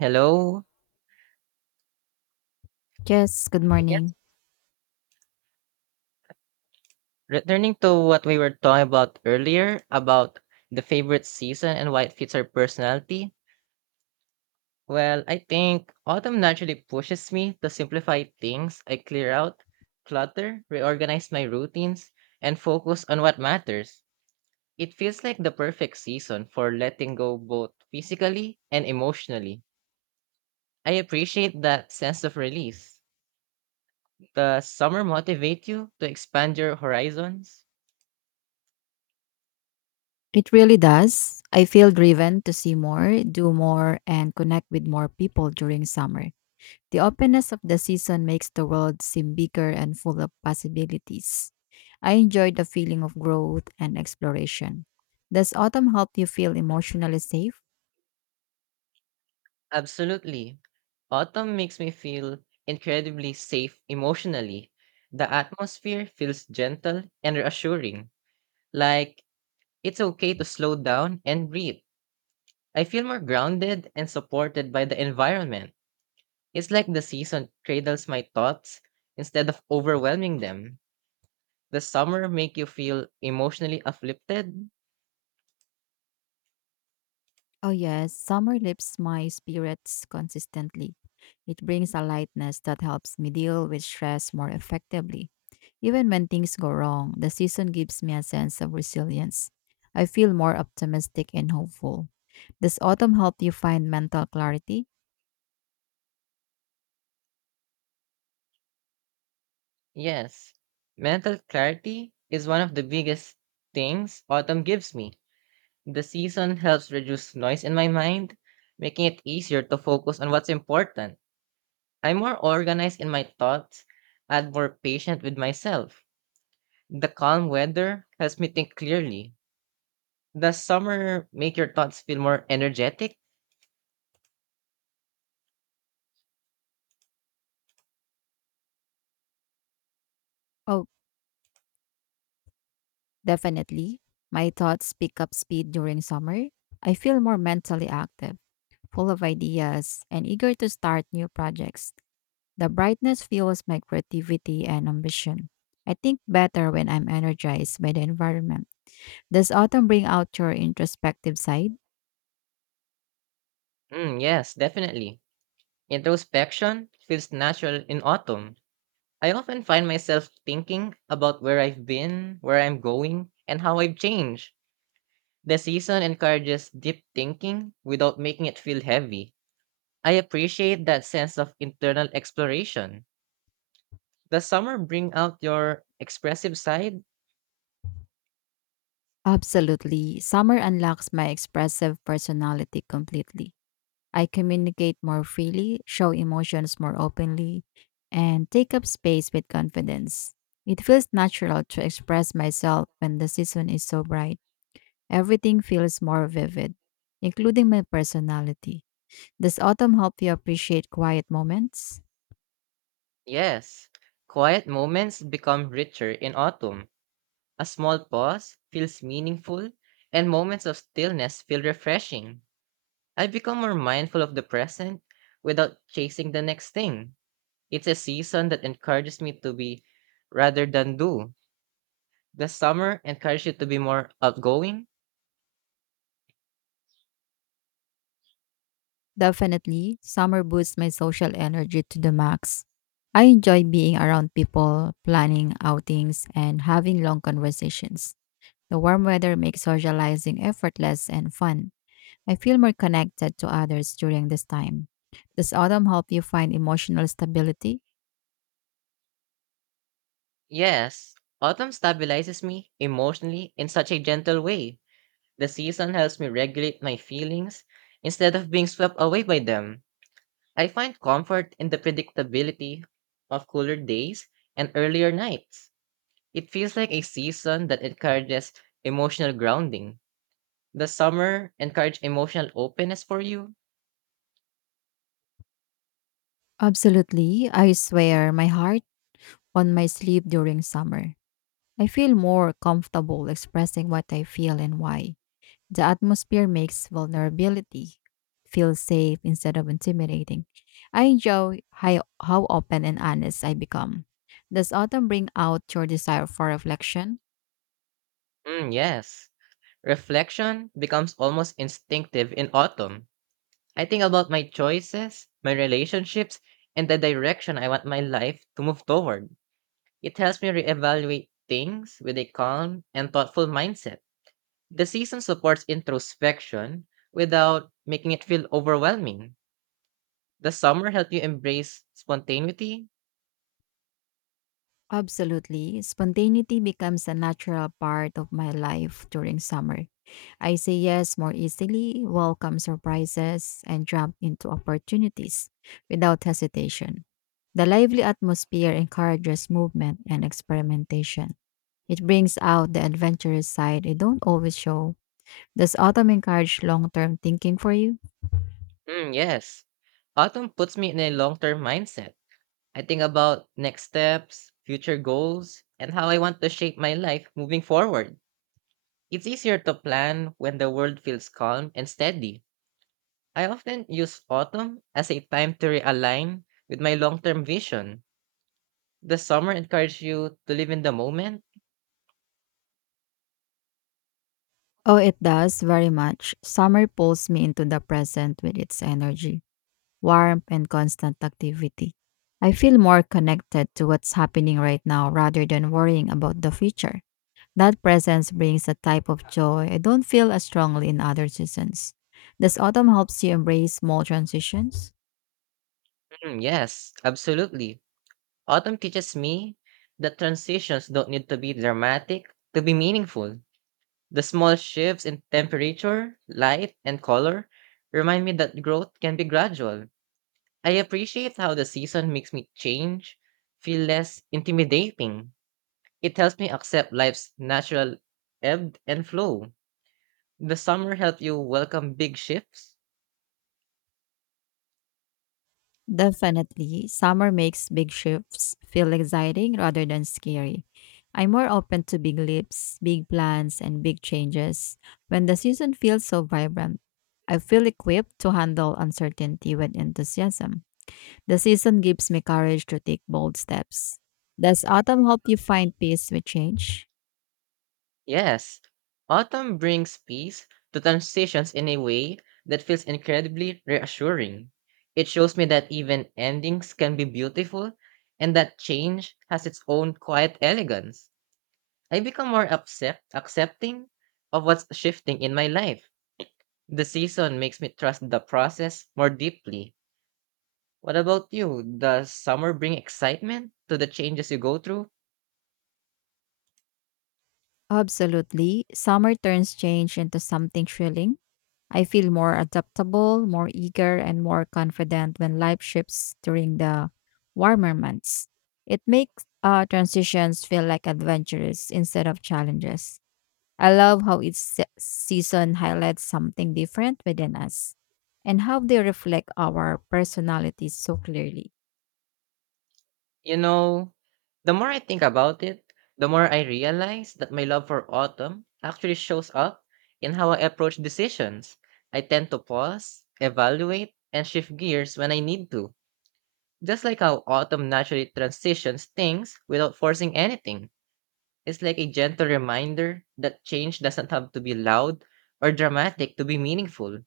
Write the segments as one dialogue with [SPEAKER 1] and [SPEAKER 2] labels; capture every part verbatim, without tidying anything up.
[SPEAKER 1] Hello.
[SPEAKER 2] Yes, good
[SPEAKER 1] I guess
[SPEAKER 2] morning.
[SPEAKER 1] returning to what we were talking about earlier about the favorite season and why it fits our personality. Well, I think autumn naturally pushes me to simplify things. I clear out, clutter, reorganize my routines, and focus on what matters. It feels like the perfect season for letting go both physically and emotionally. I appreciate that sense of release. Does summer motivate you to expand your horizons?
[SPEAKER 2] It really does. I feel driven to see more, do more, and connect with more people during summer. The openness of the season makes the world seem bigger and full of possibilities. I enjoy the feeling of growth and exploration. Does autumn help you feel emotionally safe?
[SPEAKER 1] Absolutely. Autumn makes me feel incredibly safe emotionally. The atmosphere feels gentle and reassuring, like it's okay to slow down and breathe. I feel more grounded and supported by the environment. It's like the season cradles my thoughts instead of overwhelming them. Does summer make you feel emotionally uplifted?
[SPEAKER 2] Oh, yes, summer lifts my spirits consistently. It brings a lightness that helps me deal with stress more effectively. Even when things go wrong, the season gives me a sense of resilience. I feel more optimistic and hopeful. Does autumn help you find mental clarity?
[SPEAKER 1] Yes. Mental clarity is one of the biggest things autumn gives me. The season helps reduce noise in my mind, making it easier to focus on what's important. I'm more organized in my thoughts and more patient with myself. The calm weather helps me think clearly. Does summer make your thoughts feel more energetic?
[SPEAKER 2] Oh, definitely. My thoughts pick up speed during summer. I feel more mentally active, full of ideas, and eager to start new projects. The brightness fuels my creativity and ambition. I think better when I'm energized by the environment. Does autumn bring out your introspective side?
[SPEAKER 1] Mm, yes, definitely. Introspection feels natural in autumn. I often find myself thinking about where I've been, where I'm going, and how I've changed. The season encourages deep thinking without making it feel heavy. I appreciate that sense of internal exploration. Does summer bring out your expressive side?
[SPEAKER 2] Absolutely. Summer unlocks my expressive personality completely. I communicate more freely, show emotions more openly, and take up space with confidence. It feels natural to express myself when the season is so bright. Everything feels more vivid, including my personality. Does autumn help you appreciate quiet moments?
[SPEAKER 1] Yes. Quiet moments become richer in autumn. A small pause feels meaningful, and moments of stillness feel refreshing. I become more mindful of the present without chasing the next thing. It's a season that encourages me to be rather than do. Does summer encourage you to be more outgoing?
[SPEAKER 2] Definitely. Summer boosts my social energy to the max. I enjoy being around people, planning outings, and having long conversations. The warm weather makes socializing effortless and fun. I feel more connected to others during this time. Does autumn help you find emotional stability?
[SPEAKER 1] Yes, autumn stabilizes me emotionally in such a gentle way. The season helps me regulate my feelings instead of being swept away by them. I find comfort in the predictability of cooler days and earlier nights. It feels like a season that encourages emotional grounding. Does summer encourage emotional openness for you?
[SPEAKER 2] Absolutely. I swear my heart on my sleeve during summer. I feel more comfortable expressing what I feel and why. The atmosphere makes vulnerability feel safe instead of intimidating. I enjoy how, how open and honest I become. Does autumn bring out your desire for reflection?
[SPEAKER 1] Mm, yes. Reflection becomes almost instinctive in autumn. I think about my choices, my relationships, and the direction I want my life to move toward. It helps me reevaluate things with a calm and thoughtful mindset. The season supports introspection without making it feel overwhelming. Does summer help you embrace spontaneity?
[SPEAKER 2] Absolutely. Spontaneity becomes a natural part of my life during summer. I say yes more easily, welcome surprises, and jump into opportunities without hesitation. The lively atmosphere encourages movement and experimentation. It brings out the adventurous side they don't always show. Does autumn encourage long term thinking for you?
[SPEAKER 1] Mm, yes. Autumn puts me in a long term mindset. I think about next steps, future goals, and how I want to shape my life moving forward. It's easier to plan when the world feels calm and steady. I often use autumn as a time to realign with my long term vision. Does summer encourage you to live in the moment?
[SPEAKER 2] Oh, it does very much. Summer pulls me into the present with its energy, warmth, and constant activity. I feel more connected to what's happening right now rather than worrying about the future. That presence brings a type of joy I don't feel as strongly in other seasons. Does autumn helps you embrace small transitions?
[SPEAKER 1] Mm, yes, absolutely. Autumn teaches me that transitions don't need to be dramatic to be meaningful. The small shifts in temperature, light, and color remind me that growth can be gradual. I appreciate how the season makes me change, feel less intimidating. It helps me accept life's natural ebb and flow. Does summer help you welcome big shifts?
[SPEAKER 2] Definitely, summer makes big shifts feel exciting rather than scary. I'm more open to big leaps, big plans, and big changes when the season feels so vibrant. I feel equipped to handle uncertainty with enthusiasm. The season gives me courage to take bold steps. Does autumn help you find peace with change?
[SPEAKER 1] Yes. Autumn brings peace to transitions in a way that feels incredibly reassuring. It shows me that even endings can be beautiful and that change has its own quiet elegance. I become more accept- accepting of what's shifting in my life. The season makes me trust the process more deeply. What about you? Does summer bring excitement to the changes you go through?
[SPEAKER 2] Absolutely. Summer turns change into something thrilling. I feel more adaptable, more eager, and more confident when life shifts during the warmer months. It makes uh, transitions feel like adventures instead of challenges. I love how each se- season highlights something different within us and how they reflect our personalities so clearly.
[SPEAKER 1] You know, the more I think about it, the more I realize that my love for autumn actually shows up in how I approach decisions. I tend to pause, evaluate, and shift gears when I need to. Just like how autumn naturally transitions things without forcing anything. It's like a gentle reminder that change doesn't have to be loud or dramatic to be meaningful.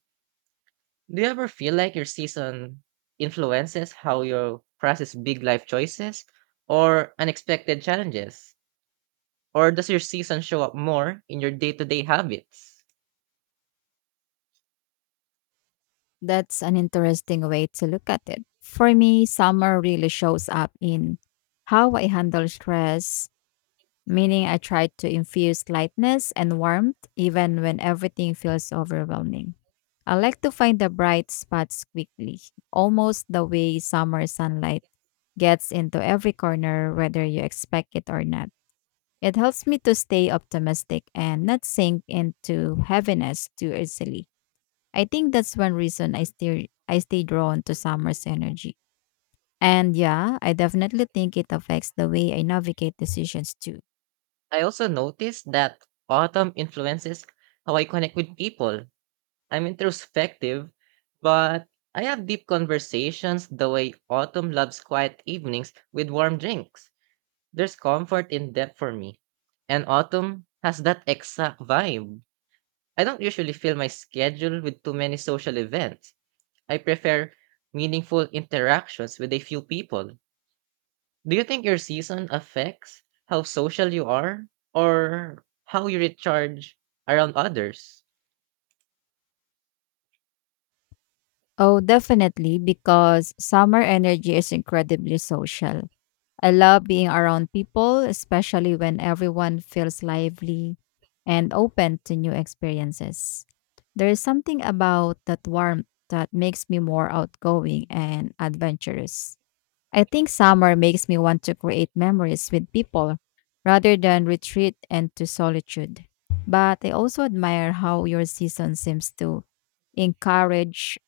[SPEAKER 1] Do you ever feel like your season influences how you process big life choices or unexpected challenges? Or does your season show up more in your day to day habits?
[SPEAKER 2] That's an interesting way to look at it. For me, summer really shows up in how I handle stress, meaning I try to infuse lightness and warmth even when everything feels overwhelming. I like to find the bright spots quickly, almost the way summer sunlight gets into every corner, whether you expect it or not. It helps me to stay optimistic and not sink into heaviness too easily. I think that's one reason I stay I stay drawn to summer's energy. And yeah, I definitely think it affects the way I navigate decisions too.
[SPEAKER 1] I also noticed that autumn influences how I connect with people. I'm introspective, but I have deep conversations the way autumn loves quiet evenings with warm drinks. There's comfort in depth for me, and autumn has that exact vibe. I don't usually fill my schedule with too many social events. I prefer meaningful interactions with a few people. Do you think your season affects how social you are or how you recharge around others?
[SPEAKER 2] Oh, definitely, because summer energy is incredibly social. I love being around people, especially when everyone feels lively and open to new experiences. There is something about that warmth that makes me more outgoing and adventurous. I think summer makes me want to create memories with people rather than retreat into solitude. But I also admire how your season seems to encourage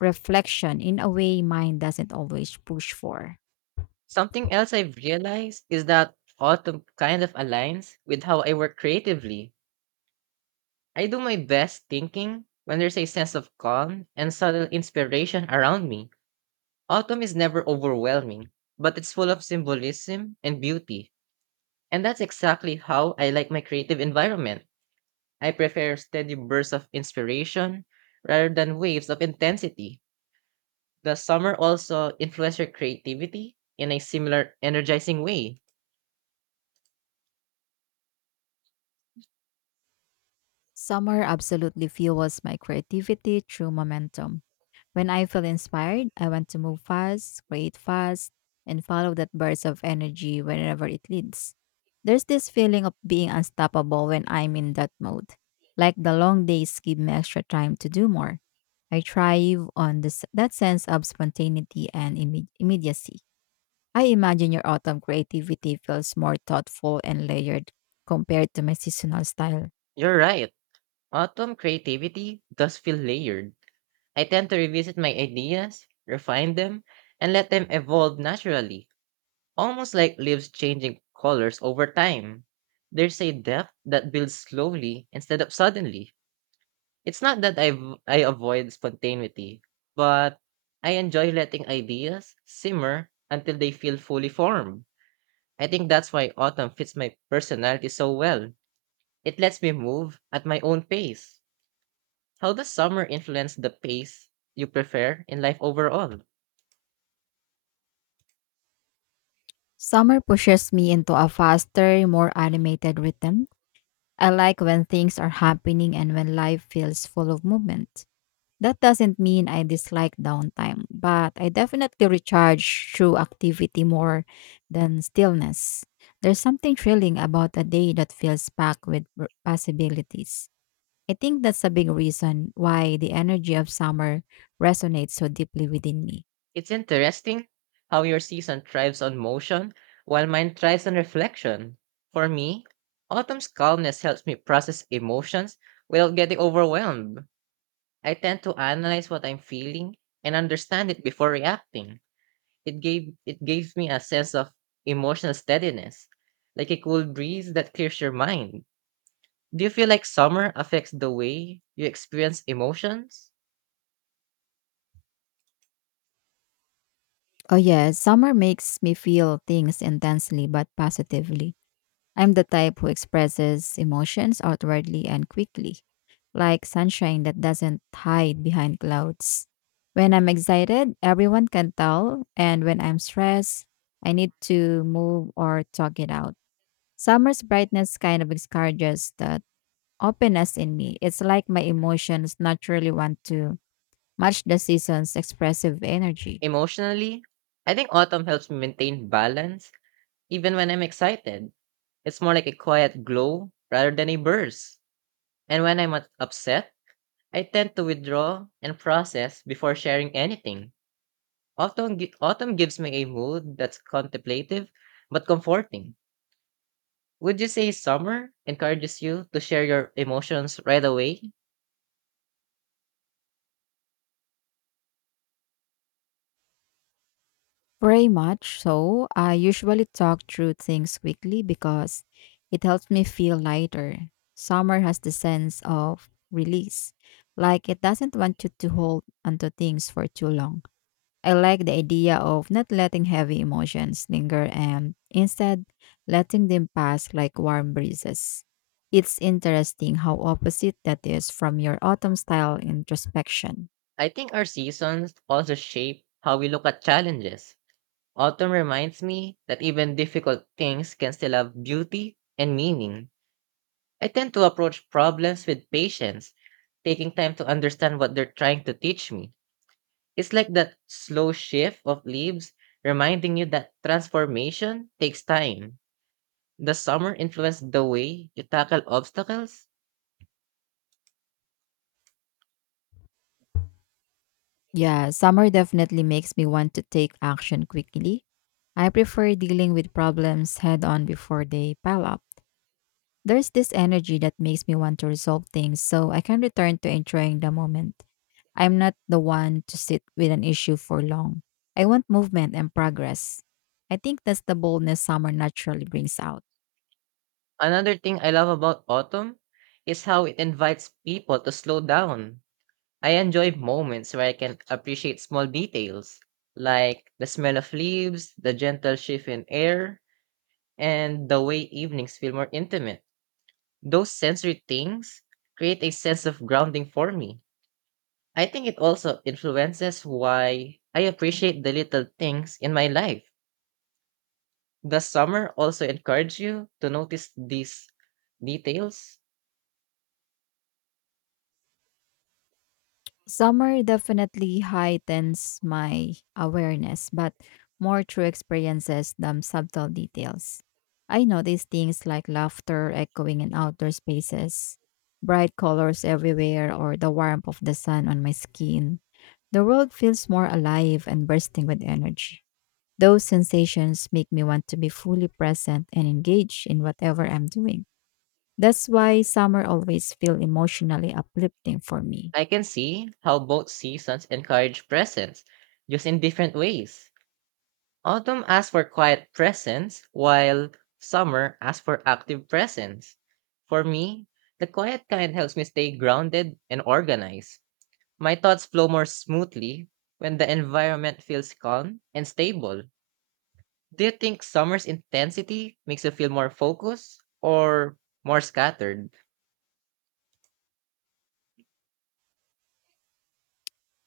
[SPEAKER 2] reflection in a way mine doesn't always push for.
[SPEAKER 1] Something else I've realized is that autumn kind of aligns with how I work creatively. I do my best thinking when there's a sense of calm and subtle inspiration around me. Autumn is never overwhelming, but it's full of symbolism and beauty. And that's exactly how I like my creative environment. I prefer steady bursts of inspiration rather than waves of intensity. Does summer also influence your creativity in a similar energizing way?
[SPEAKER 2] Summer absolutely fuels my creativity through momentum. When I feel inspired, I want to move fast, create fast, and follow that burst of energy wherever it leads. There's this feeling of being unstoppable when I'm in that mode. Like the long days give me extra time to do more. I thrive on this that sense of spontaneity and imme- immediacy. I imagine your autumn creativity feels more thoughtful and layered compared to my seasonal style.
[SPEAKER 1] You're right. Autumn creativity does feel layered. I tend to revisit my ideas, refine them, and let them evolve naturally, almost like leaves changing colors over time. There's a depth that builds slowly instead of suddenly. It's not that i I avoid spontaneity, but I enjoy letting ideas simmer until they feel fully formed. I think that's why autumn fits my personality so well. It lets me move at my own pace. How does summer influence the pace you prefer in life overall?
[SPEAKER 2] Summer pushes me into a faster, more animated rhythm. I like when things are happening and when life feels full of movement. That doesn't mean I dislike downtime, but I definitely recharge through activity more than stillness. There's something thrilling about a day that feels packed with r- possibilities. I think that's a big reason why the energy of summer resonates so deeply within me.
[SPEAKER 1] It's interesting how your season thrives on motion while mine thrives on reflection. For me, autumn's calmness helps me process emotions without getting overwhelmed. I tend to analyze what I'm feeling and understand it before reacting. It gave it gives me a sense of emotional steadiness, like a cool breeze that clears your mind. Do you feel like summer affects the way you experience emotions?
[SPEAKER 2] Oh, yes, summer makes me feel things intensely but positively. I'm the type who expresses emotions outwardly and quickly, like sunshine that doesn't hide behind clouds. When I'm excited, everyone can tell, and when I'm stressed, I need to move or talk it out. Summer's brightness kind of encourages that openness in me. It's like my emotions naturally want to match the season's expressive energy.
[SPEAKER 1] Emotionally, I think autumn helps me maintain balance even when I'm excited. It's more like a quiet glow rather than a burst. And when I'm u- upset, I tend to withdraw and process before sharing anything. Autumn, gi- autumn gives me a mood that's contemplative but comforting. Would you say summer encourages you to share your emotions right away?
[SPEAKER 2] Very much so. I usually talk through things quickly because it helps me feel lighter. Summer has the sense of release, like it doesn't want you to hold onto things for too long. I like the idea of not letting heavy emotions linger and instead letting them pass like warm breezes. It's interesting how opposite that is from your autumn style introspection.
[SPEAKER 1] I think our seasons also shape how we look at challenges. Autumn reminds me that even difficult things can still have beauty and meaning. I tend to approach problems with patience, taking time to understand what they're trying to teach me. It's like that slow shift of leaves reminding you that transformation takes time. The summer influenced the way you tackle obstacles.
[SPEAKER 2] Yeah, summer definitely makes me want to take action quickly. I prefer dealing with problems head on before they pile up. There's this energy that makes me want to resolve things so I can return to enjoying the moment. I'm not the one to sit with an issue for long. I want movement and progress. I think that's the boldness summer naturally brings out.
[SPEAKER 1] Another thing I love about autumn is how it invites people to slow down. I enjoy moments where I can appreciate small details, like the smell of leaves, the gentle shift in air, and the way evenings feel more intimate. Those sensory things create a sense of grounding for me. I think it also influences why I appreciate the little things in my life. Does summer also encourage you to notice these details?
[SPEAKER 2] Summer definitely heightens my awareness, but more through experiences than subtle details. I notice things like laughter echoing in outdoor spaces, bright colors everywhere, or the warmth of the sun on my skin. The world feels more alive and bursting with energy. Those sensations make me want to be fully present and engaged in whatever I'm doing. That's why summer always feels emotionally uplifting for me.
[SPEAKER 1] I can see how both seasons encourage presence, just in different ways. Autumn asks for quiet presence, while summer asks for active presence. For me, the quiet kind helps me stay grounded and organized. My thoughts flow more smoothly when the environment feels calm and stable. Do you think summer's intensity makes you feel more focused or more scattered?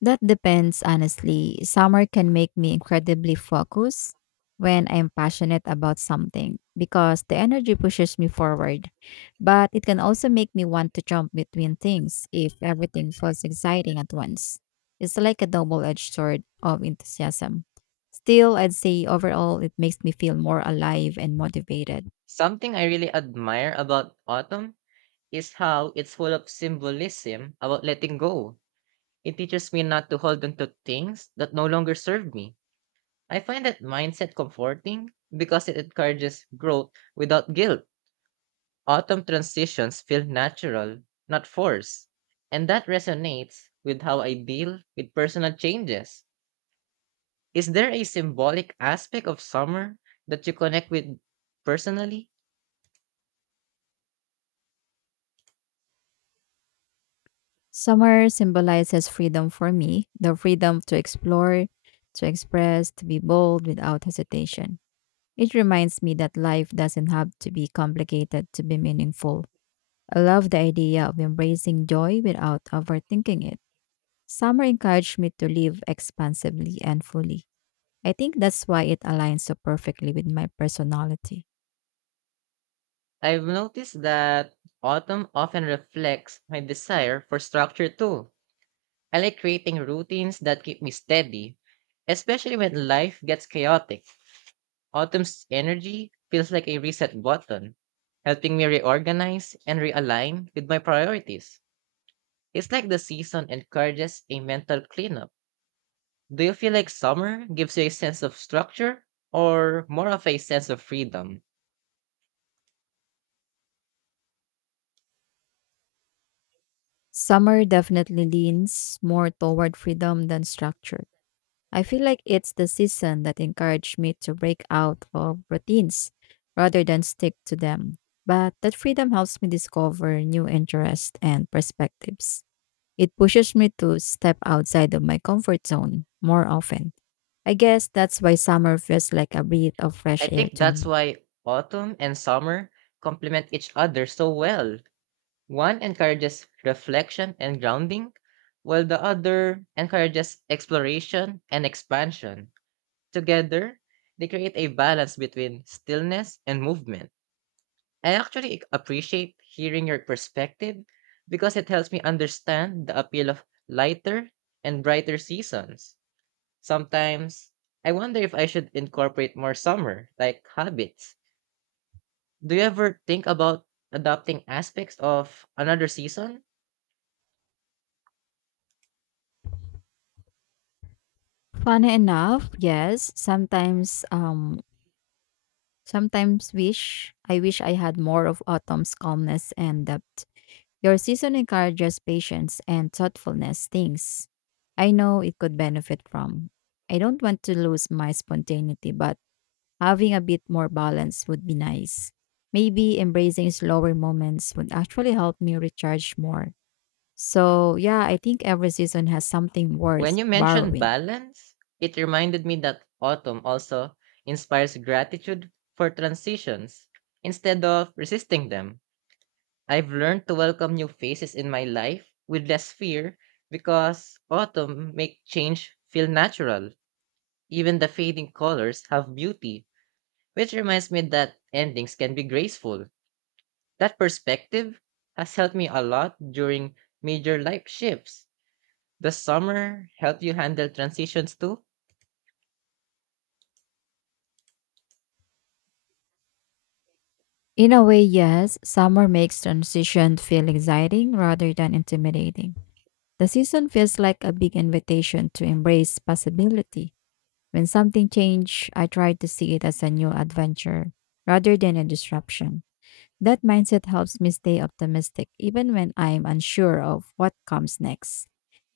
[SPEAKER 2] That depends, honestly. Summer can make me incredibly focused when I'm passionate about something because the energy pushes me forward. But it can also make me want to jump between things if everything feels exciting at once. It's like a double edged sword of enthusiasm. Still, I'd say overall, it makes me feel more alive and motivated.
[SPEAKER 1] Something I really admire about autumn is how it's full of symbolism about letting go. It teaches me not to hold on to things that no longer serve me. I find that mindset comforting because it encourages growth without guilt. Autumn transitions feel natural, not forced, and that resonates with how I deal with personal changes. Is there a symbolic aspect of summer that you connect with personally?
[SPEAKER 2] Summer symbolizes freedom for me, the freedom to explore, to express, to be bold without hesitation. It reminds me that life doesn't have to be complicated to be meaningful. I love the idea of embracing joy without overthinking it. Summer encouraged me to live expansively and fully. I think that's why it aligns so perfectly with my personality.
[SPEAKER 1] I've noticed that autumn often reflects my desire for structure too. I like creating routines that keep me steady, especially when life gets chaotic. Autumn's energy feels like a reset button, helping me reorganize and realign with my priorities. It's like the season encourages a mental cleanup. Do you feel like summer gives you a sense of structure or more of a sense of freedom?
[SPEAKER 2] Summer definitely leans more toward freedom than structure. I feel like it's the season that encouraged me to break out of routines rather than stick to them. But that freedom helps me discover new interests and perspectives. It pushes me to step outside of my comfort zone more often. I guess that's why summer feels like a breath of
[SPEAKER 1] I
[SPEAKER 2] fresh air
[SPEAKER 1] think
[SPEAKER 2] to
[SPEAKER 1] that's
[SPEAKER 2] me.
[SPEAKER 1] why autumn and summer complement each other so well. One encourages reflection and grounding, while the other encourages exploration and expansion. Together, they create a balance between stillness and movement. I actually appreciate hearing your perspective because it helps me understand the appeal of lighter and brighter seasons. Sometimes, I wonder if I should incorporate more summer, like habits. Do you ever think about adopting aspects of another season?
[SPEAKER 2] Funny enough, yes, sometimes um sometimes wish I wish I had more of autumn's calmness and depth. Your season encourages patience and thoughtfulness, things I know it could benefit from. I don't want to lose my spontaneity, but having a bit more balance would be nice. Maybe embracing slower moments would actually help me recharge more. So, yeah, I think every season has something
[SPEAKER 1] When
[SPEAKER 2] worth
[SPEAKER 1] you mentioned
[SPEAKER 2] borrowing.
[SPEAKER 1] balance, it reminded me that autumn also inspires gratitude for transitions instead of resisting them. I've learned to welcome new phases in my life with less fear because autumn make change feel natural. Even the fading colors have beauty, which reminds me that endings can be graceful. That perspective has helped me a lot during major life shifts. Does summer help you handle transitions too?
[SPEAKER 2] In a way, yes, summer makes transition feel exciting rather than intimidating. The season feels like a big invitation to embrace possibility. When something changed, I tried to see it as a new adventure rather than a disruption. That mindset helps me stay optimistic even when I'm unsure of what comes next.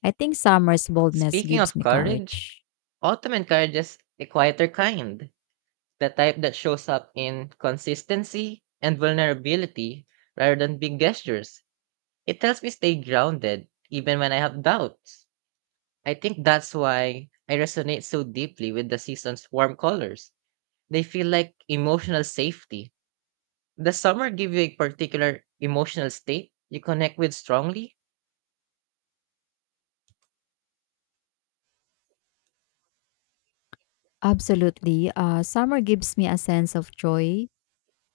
[SPEAKER 2] I think summer's boldness
[SPEAKER 1] Speaking
[SPEAKER 2] gives
[SPEAKER 1] of
[SPEAKER 2] me
[SPEAKER 1] courage,
[SPEAKER 2] courage.
[SPEAKER 1] autumn encourages the quieter kind, the type that shows up in consistency and vulnerability rather than big gestures. It helps me stay grounded even when I have doubts. I think that's why I resonate so deeply with the season's warm colors. They feel like emotional safety. Does summer give you a particular emotional state you connect with strongly?
[SPEAKER 2] Absolutely. Uh, summer gives me a sense of joy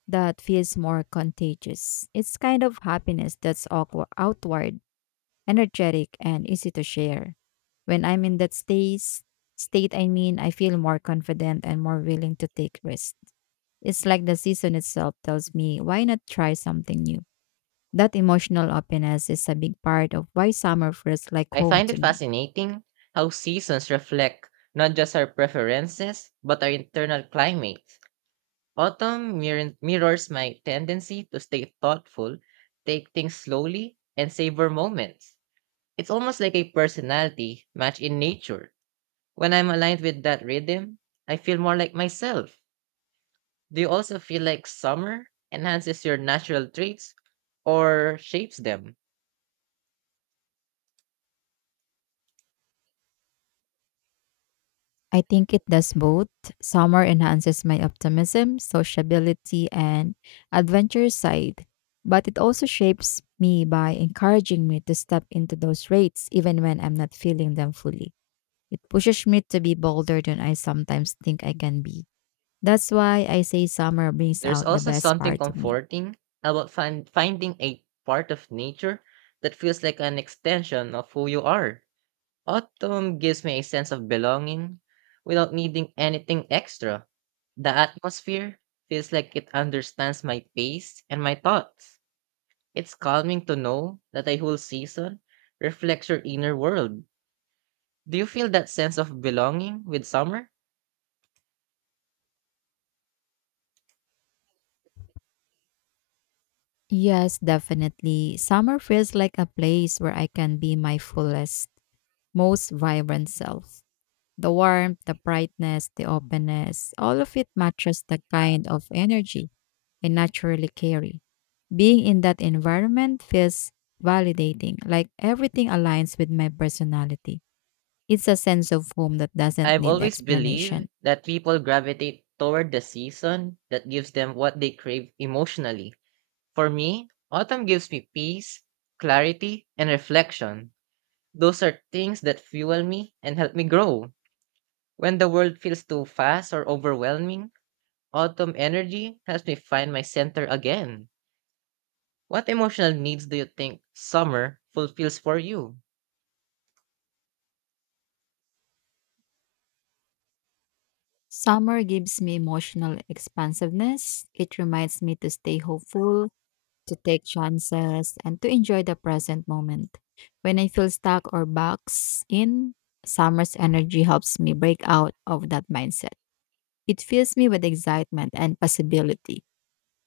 [SPEAKER 2] that feels more contagious. It's kind of happiness that's awkward, outward energetic, and easy to share. When I'm in that state, state, I mean, I feel more confident and more willing to take risks. It's like the season itself tells me, why not try something new? That emotional openness is a big part of why summer feels like
[SPEAKER 1] I
[SPEAKER 2] home
[SPEAKER 1] find
[SPEAKER 2] to
[SPEAKER 1] it
[SPEAKER 2] me.
[SPEAKER 1] fascinating how seasons reflect not just our preferences, but our internal climate. Autumn mir- mirrors my tendency to stay thoughtful, take things slowly, and savor moments. It's almost like a personality match in nature. When I'm aligned with that rhythm, I feel more like myself. Do you also feel like summer enhances your natural traits or shapes them?
[SPEAKER 2] I think it does both. Summer enhances my optimism, sociability, and adventure side, but it also shapes me by encouraging me to step into those rates even when I'm not feeling them fully. It pushes me to be bolder than I sometimes think I can be. That's why I say summer brings
[SPEAKER 1] There's
[SPEAKER 2] out the
[SPEAKER 1] also
[SPEAKER 2] best
[SPEAKER 1] something
[SPEAKER 2] part of me.
[SPEAKER 1] comforting about find finding a part of nature that feels like an extension of who you are. Autumn gives me a sense of belonging without needing anything extra. The atmosphere feels like it understands my pace and my thoughts. It's calming to know that a whole season reflects your inner world. Do you feel that sense of belonging with summer?
[SPEAKER 2] Yes, definitely. Summer feels like a place where I can be my fullest, most vibrant self. The warmth, the brightness, the openness, all of it matches the kind of energy I naturally carry. Being in that environment feels validating, like everything aligns with my personality. It's a sense of home that doesn't
[SPEAKER 1] I've
[SPEAKER 2] need
[SPEAKER 1] always
[SPEAKER 2] explanation.
[SPEAKER 1] believed that people gravitate toward the season that gives them what they crave emotionally. For me, autumn gives me peace, clarity, and reflection. Those are things that fuel me and help me grow. When the world feels too fast or overwhelming, autumn energy helps me find my center again. What emotional needs do you think summer fulfills for you?
[SPEAKER 2] Summer gives me emotional expansiveness. It reminds me to stay hopeful, to take chances, and to enjoy the present moment. When I feel stuck or boxed in, summer's energy helps me break out of that mindset. It fills me with excitement and possibility.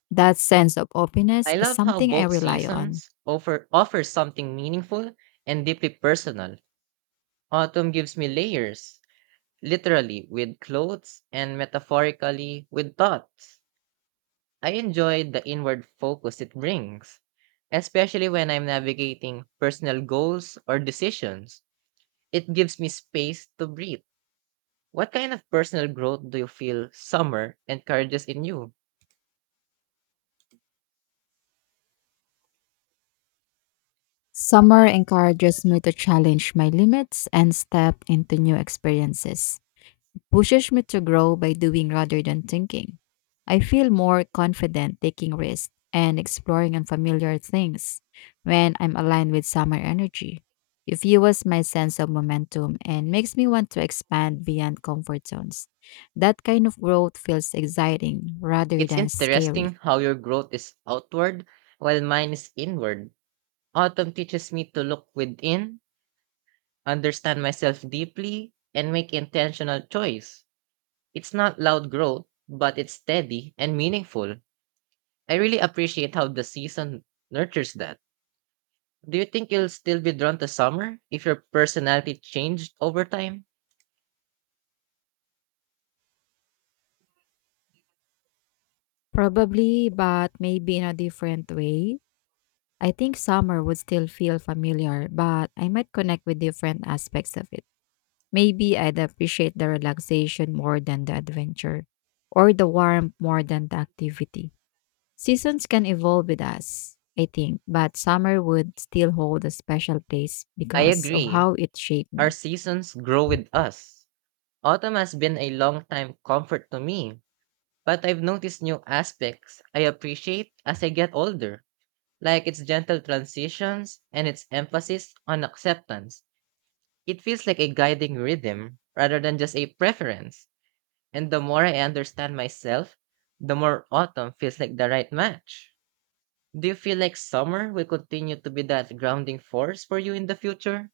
[SPEAKER 2] That sense of openness
[SPEAKER 1] I
[SPEAKER 2] is
[SPEAKER 1] love how
[SPEAKER 2] something I
[SPEAKER 1] both
[SPEAKER 2] rely on.
[SPEAKER 1] seasons offer offer something meaningful and deeply personal. Autumn gives me layers, literally with clothes and metaphorically with thoughts. I enjoy the inward focus it brings, especially when I'm navigating personal goals or decisions. It gives me space to breathe. What kind of personal growth do you feel summer encourages in you?
[SPEAKER 2] Summer encourages me to challenge my limits and step into new experiences. Pushes me to grow by doing rather than thinking. I feel more confident taking risks and exploring unfamiliar things when I'm aligned with summer energy. It fuels my sense of momentum and makes me want to expand beyond comfort zones. That kind of growth feels exciting rather
[SPEAKER 1] It's
[SPEAKER 2] than scary.
[SPEAKER 1] interesting how your growth is outward while mine is inward. Autumn teaches me to look within, understand myself deeply, and make intentional choice. It's not loud growth, but it's steady and meaningful. I really appreciate how the season nurtures that. Do you think you'll still be drawn to summer if your personality changed over time?
[SPEAKER 2] Probably, but maybe in a different way. I think summer would still feel familiar, but I might connect with different aspects of it. Maybe I'd appreciate the relaxation more than the adventure, or the warmth more than the activity. Seasons can evolve with us, I think, but summer would still hold a special place
[SPEAKER 1] I
[SPEAKER 2] because of
[SPEAKER 1] agree.
[SPEAKER 2] how it shaped
[SPEAKER 1] Our
[SPEAKER 2] me.
[SPEAKER 1] seasons grow with us. Autumn has been a long time comfort to me, but I've noticed new aspects I appreciate as I get older. Like its gentle transitions and its emphasis on acceptance. It feels like a guiding rhythm rather than just a preference. And the more I understand myself, the more autumn feels like the right match. Do you feel like summer will continue to be that grounding force for you in the future?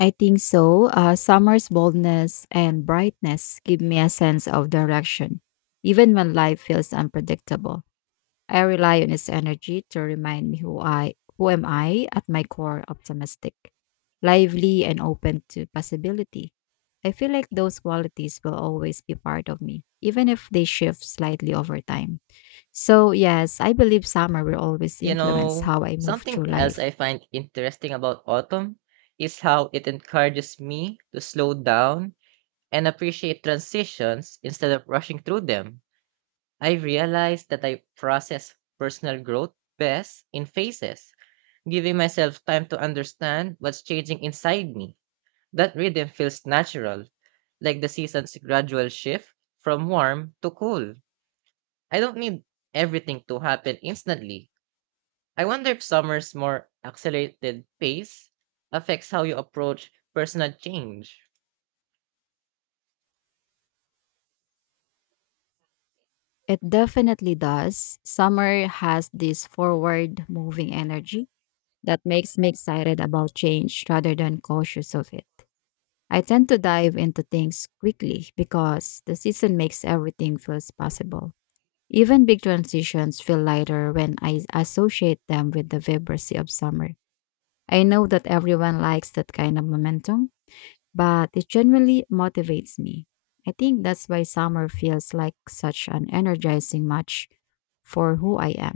[SPEAKER 2] I think so. Uh, summer's boldness and brightness give me a sense of direction, even when life feels unpredictable. I rely on its energy to remind me who I who am I at my core, optimistic, lively and open to possibility. I feel like those qualities will always be part of me, even if they shift slightly over time. So, yes, I believe summer will always
[SPEAKER 1] You
[SPEAKER 2] influence
[SPEAKER 1] know,
[SPEAKER 2] how I move
[SPEAKER 1] something
[SPEAKER 2] through
[SPEAKER 1] else
[SPEAKER 2] life.
[SPEAKER 1] I find interesting about autumn is how it encourages me to slow down and appreciate transitions instead of rushing through them. I've realized that I process personal growth best in phases, giving myself time to understand what's changing inside me. That rhythm feels natural, like the season's gradual shift from warm to cool. I don't need everything to happen instantly. I wonder if summer's more accelerated pace affects how you approach personal change.
[SPEAKER 2] It definitely does. Summer has this forward moving energy that makes me excited about change rather than cautious of it. I tend to dive into things quickly because the season makes everything feels possible. Even big transitions feel lighter when I associate them with the vibrancy of summer. I know that everyone likes that kind of momentum, but it genuinely motivates me. I think that's why summer feels like such an energizing match for who I am.